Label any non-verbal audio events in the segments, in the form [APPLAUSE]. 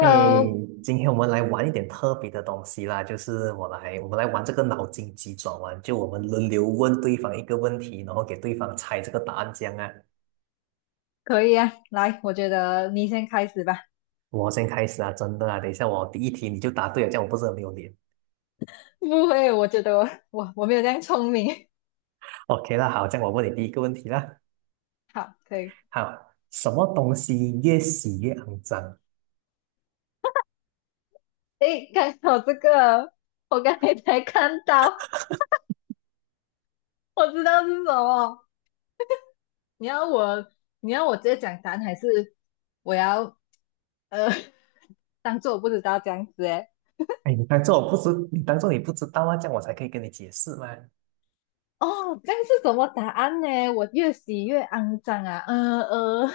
诶，今天我们来玩一点特别的东西啦，就是我们来玩这个脑筋急转弯，就我们轮流问对方一个问题，然后给对方猜这个答案，这样啊。可以啊，来，我觉得你先开始吧。我先开始啊，真的啊，等一下我第一题你就答对了，这样我不是很没有脸。[LAUGHS] 不会，我觉得我没有这样聪明。OK 啦，好，这样我问你第一个问题啦。[LAUGHS] 好，可以。好，什么东西越洗越肮脏？诶，看我这个，我刚才才看到，我知道是什么。你要我，你要我直接讲答案，还是我要呃 [LAUGHS] 当做我不知道这样子？诶，哎，你当做你不知道啊，这样我才可以跟你解释嘛。哦，这样是什么答案呢？我越洗越肮脏啊！呃呃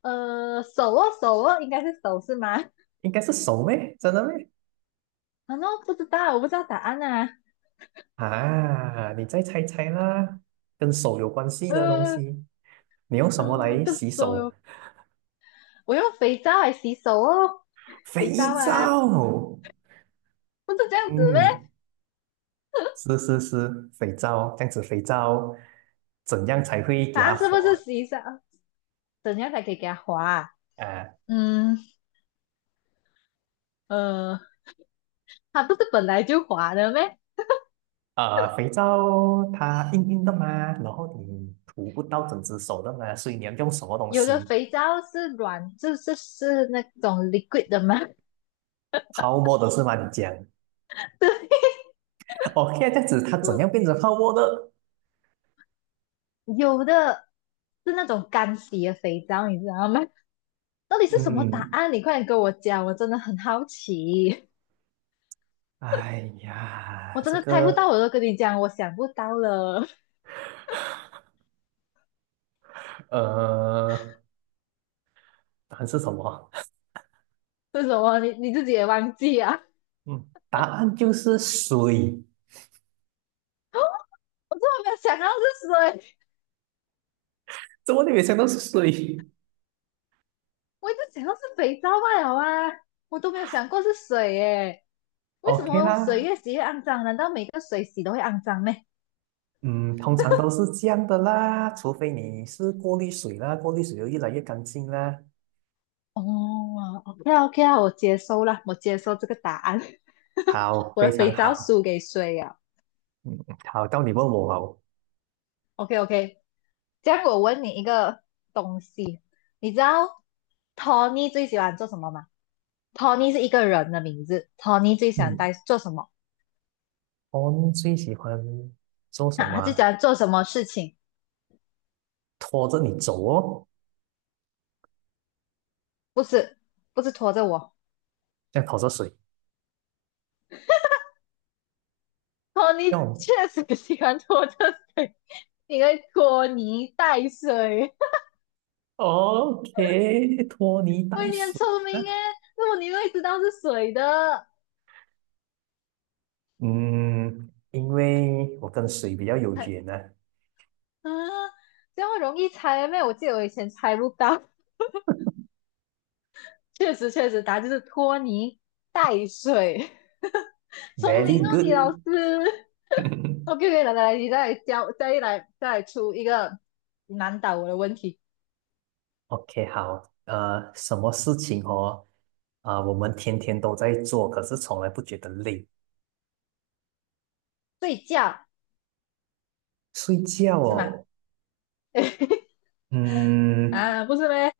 呃，手哦，应该是手是吗？应该是手咩？真的咩？啊，那不知道，我不知道答案啊。啊，你再猜猜啦，跟手有关系的东呃，西。你用什啊，么来洗手手？哟！我用肥皂来洗手哦，肥肥皂啊，皂。不是这样子咩？嗯，是是是，肥皂，这样子肥皂怎样才会给答它案是滑？不是洗手？怎样才可以给它滑啊呃嗯呃，它不是本来就滑的咩？肥皂它硬硬的嘛，然后你涂不到整只手的嘛，所以你要用什么东有的西？肥皂是软，就是那种 liquid 的吗？泡沫的是吗？你讲 [LAUGHS] 对，[LAUGHS]，OK,这样子它怎样变成泡沫的？有的是那种干洗的肥皂，你知道吗？到底是什么答嗯，案？你快点跟我讲，我真的很好奇，哎我呀，真这的猜不到，个我都跟你讲，我想不到了。呃，答案是什么？[LAUGHS] 是什么？你自己也忘记啊？[LAUGHS] 嗯，答案就是水。我真的没有想到是水，怎么你没想到是水我一直想到是肥皂罢了啊，我都没有想过是水耶。为什？OK 么水啦，越洗越肮脏？难道每个水洗都会肮脏呢？嗯，通常都是这样的啦，除非你是过滤水啦，过滤水就越来越干净啦。哦，OK 啊 OK 啊，我接受了，我接受这个答案。[LAUGHS] 好，我非的常肥皂好，输给水啊。嗯，好，到你问我哦。OK OK，这样我问你一个东西，你知道 Tony 最喜欢做什么吗？Tony 是一个人的名字，Tony 最喜欢嗯，带做什么？我最喜欢做什啊，么他最喜啊欢做什么事情？拖着你走哦，不是，不是拖着我。这样拖着水，托这尼样 确实喜欢拖着水，[LAUGHS] 你会拖泥带水。OK,拖泥 [LAUGHS] 喂，带你很水聪明哎，啊。那么你会知道是水的嗯，因为我跟水比较有缘呢 啊？这么容易猜咩？我记得我以前猜不到。确实，确实，答案就是拖泥带水。[LAUGHS] v e 聪 r y 明哦，good。你老师。[LAUGHS] [LAUGHS] OK，来来来，你再来教，再来出一个难倒我的问题。OK,好，什么事情哦？啊、我们天天都在做，可是从来不觉得累。睡觉睡觉是吗？哦，[LAUGHS] 哎嗯，啊，不是咩？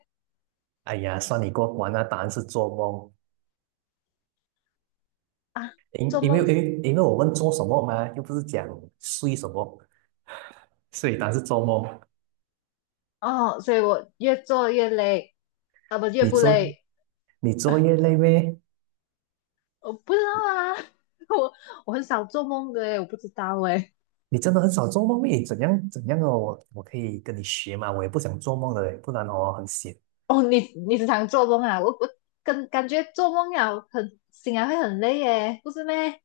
哎呀，算你过关了，答案是做梦。啊，因做因为梦因为因为我问做什么嘛，又不是讲睡什么，睡以答案是做梦。哦，所以我越做越累，啊不，越你不做累，你作业累呗？我不知道啊。[LAUGHS] 我我很少做梦的诶，我不知道诶。你真的很少做梦咩？怎样怎样哦？我可以跟你学嘛，我也不想做梦的，不然哦很闲。哦，你时常做梦啊？我跟感觉做梦了很醒来会很累耶，不是咩？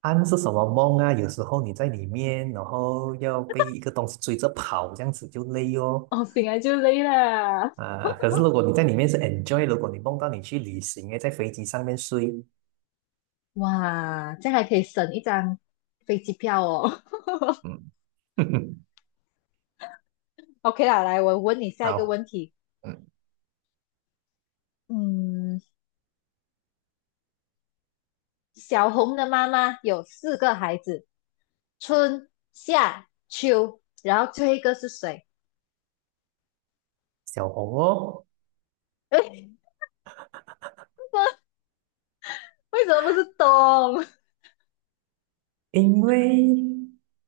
安是什么梦啊？有时候你在里面，然后要被一个东西追着跑，这样子就累哦。哦，醒来就累了，啊，可是如果你在里面是 enjoy,如果你梦到你去旅行，诶，在飞机上面睡，哇，这样还可以省一张飞机票哦。嗯，[LAUGHS] [LAUGHS] OK 啦，来，我问你下一个好，问题。嗯嗯，小红的妈妈有四个孩子，春夏秋，然后最后一个是谁？小红哦，[LAUGHS] [LAUGHS] 为什么不是冬？因为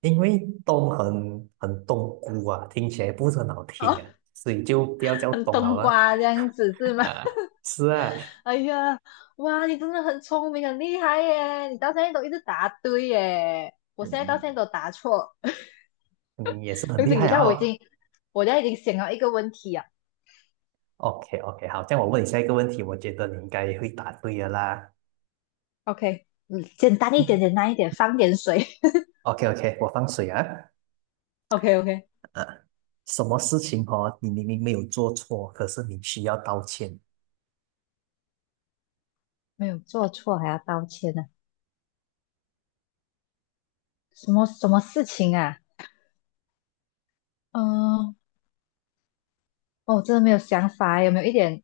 因为东很东姑啊，听起来不是很好听哦，啊，所以就不要叫很东好冬了。瓜这样子是吗？啊，[LAUGHS] 是啊，哎呀，哇，你真的很聪明，很厉害耶！你到现在都一直答对耶，我现在到嗯，现在都答错。[LAUGHS] 嗯你也是很等厉等害一下，啊我已哦。经，我现在已经想到一个问题啊。OK OK,好，这样我问你下一个问题，我觉得你应该会答对的啦。OK，嗯，简单一点，嗯简单一点，放点水。[LAUGHS] ，OK OK,我放水啊。OK OK，啊，什么事情哦，你明明没有做错，可是你需要道歉？没有做错还要道歉呢、啊什么什么事情啊？嗯、哦，我真的没有想法，有没有一点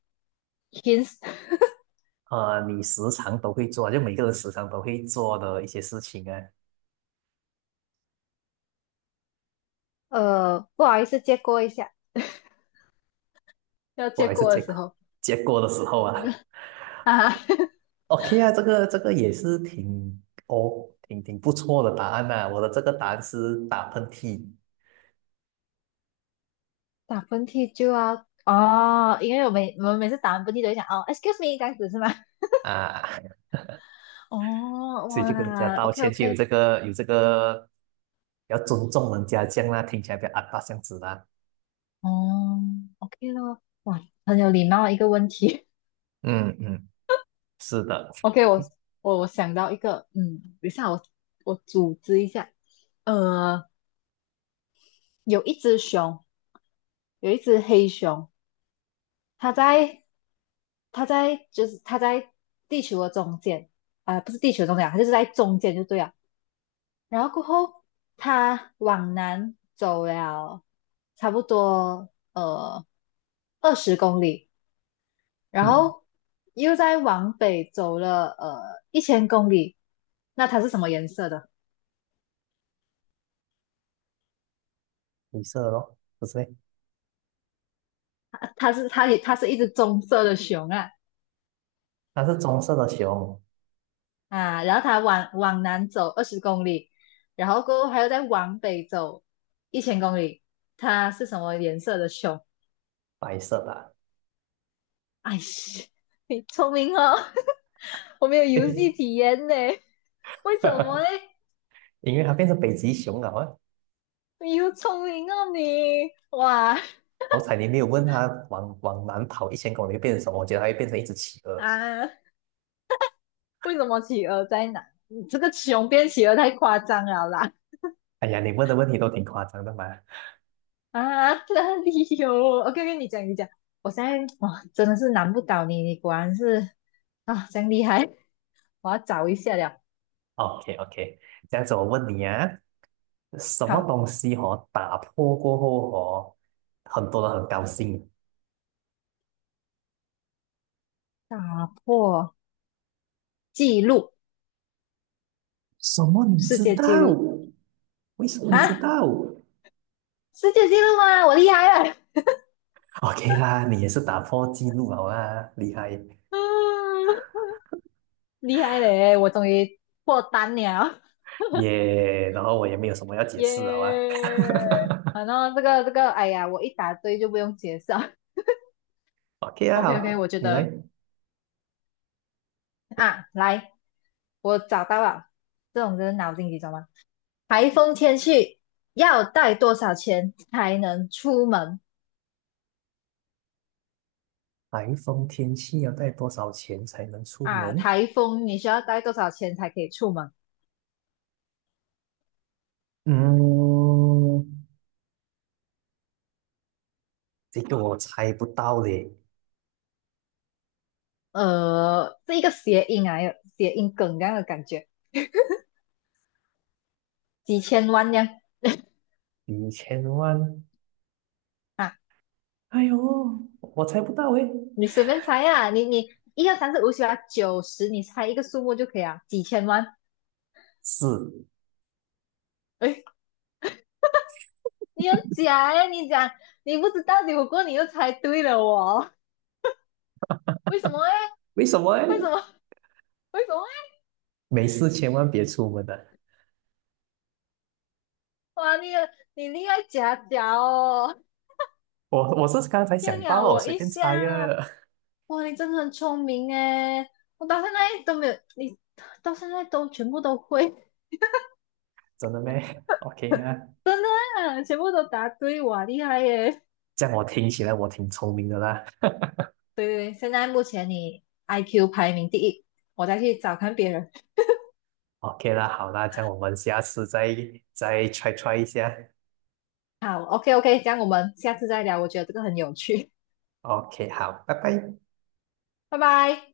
hints？[LAUGHS] 呃，你时常都会做，就每个人时常都会做的一些事情啊，呃，不好意思，借过一下，要我借还是过结的时果候。结果的时候啊。啊，[LAUGHS] OK 啊，这个也是挺哦，挺不错的答案呐、我的这个答案是打喷嚏打喷嚏就要哦，因为我们每次打完喷嚏都会想哦，excuse me 这样子是吗？啊。[LAUGHS] 哦，所以就跟人家哇道，OK 歉，就有 OK，这个有这个要尊重人家这样啦，听起来比较阿巴这样子啦。哦，OK 咯，哇，很有礼貌的一个问题。嗯嗯是的，[LAUGHS] OK，我想到一个，嗯，等一下我组织一下，呃，有一只熊，有一只黑熊，它在它在地球的中间啊、不是地球中间啊，它就是在中间就对了。然后过后他往南走了差不多呃二十公里，然嗯，后又再往北走了呃一千公里。那它是什么颜色的？灰色咯，不是咩它是一只棕色的熊啊它是棕色的熊，啊！然后它往南走二十公里，然后过后还要再往北走一千公里。它是什么颜色的熊？白色的哎是，你聪明哦，[LAUGHS] 我没有游戏体验呢，为什么啊 呢？[LAUGHS] 因为它变成北极熊了啊。你又聪明哦你，哇好彩你没有问它往南跑1000公里会变成什么，我觉得它会变成一只企鹅。啊，为什么企鹅在哪？你这个熊变企鹅太夸张了啦！哎呀，你问的问题都挺夸张的嘛。啊，哪里有我 k o 跟你讲，我现在哇真的是难不倒你，你果然是啊，真厉害！我要找一下了。OK OK,这样子我问你啊，什么好，东西哦打破过后哦，很多人很高兴，打破纪录，什么？你世知界道？纪录为什么你知啊，道世界纪录吗？我厉害了，？OK 啦，你也是打破记录好啊，厉害嗯，厉害嘞！我终于破单了，耶然后我也没有什 [LAUGHS] 么要解耶、释好啊。反正这个，哎呀，我一答对就不用解释了 OK [LAUGHS] 啊，OK OK，好我觉你来。得啊，来，我找到了，这种就是脑筋急转弯。台风天气要带多少钱才能出门台风天气要带多少钱才能出啊？门？台风你需要带多少钱才可以出门？嗯，这个我猜不到嘞，呃，是一个谐音啊，有谐音梗这样的感觉，几千万这样1000万。啊。哎呦，我猜不到诶。你随便猜呀、啊你一二三四五六七八九十，你猜一个数目就可以啊，几千万。是，哎，你很假哎、你讲你不知道，结果过后你又猜对了哦，为什么哎？为什么为什诶？么？为什么哎？没事，千万别出门的。哇，你厉害假假哦，我我是刚才想骗到了了，我我随一便下。猜呀。哇，你真的很聪明哎，我到现在都没有，你到现在都全部都会，[LAUGHS] 真的咩？OK 啊。真的啊，全部都答对，哇，厉害耶！这样我听起来我挺聪明的啦。对对对，现在目前你 IQ 排名第一，我再去找看别人。OK 啦，好啦，这样我们下次再try try 一下。好，OK OK，这样我们下次再聊，我觉得这个很有趣，OK,好，拜拜。拜拜。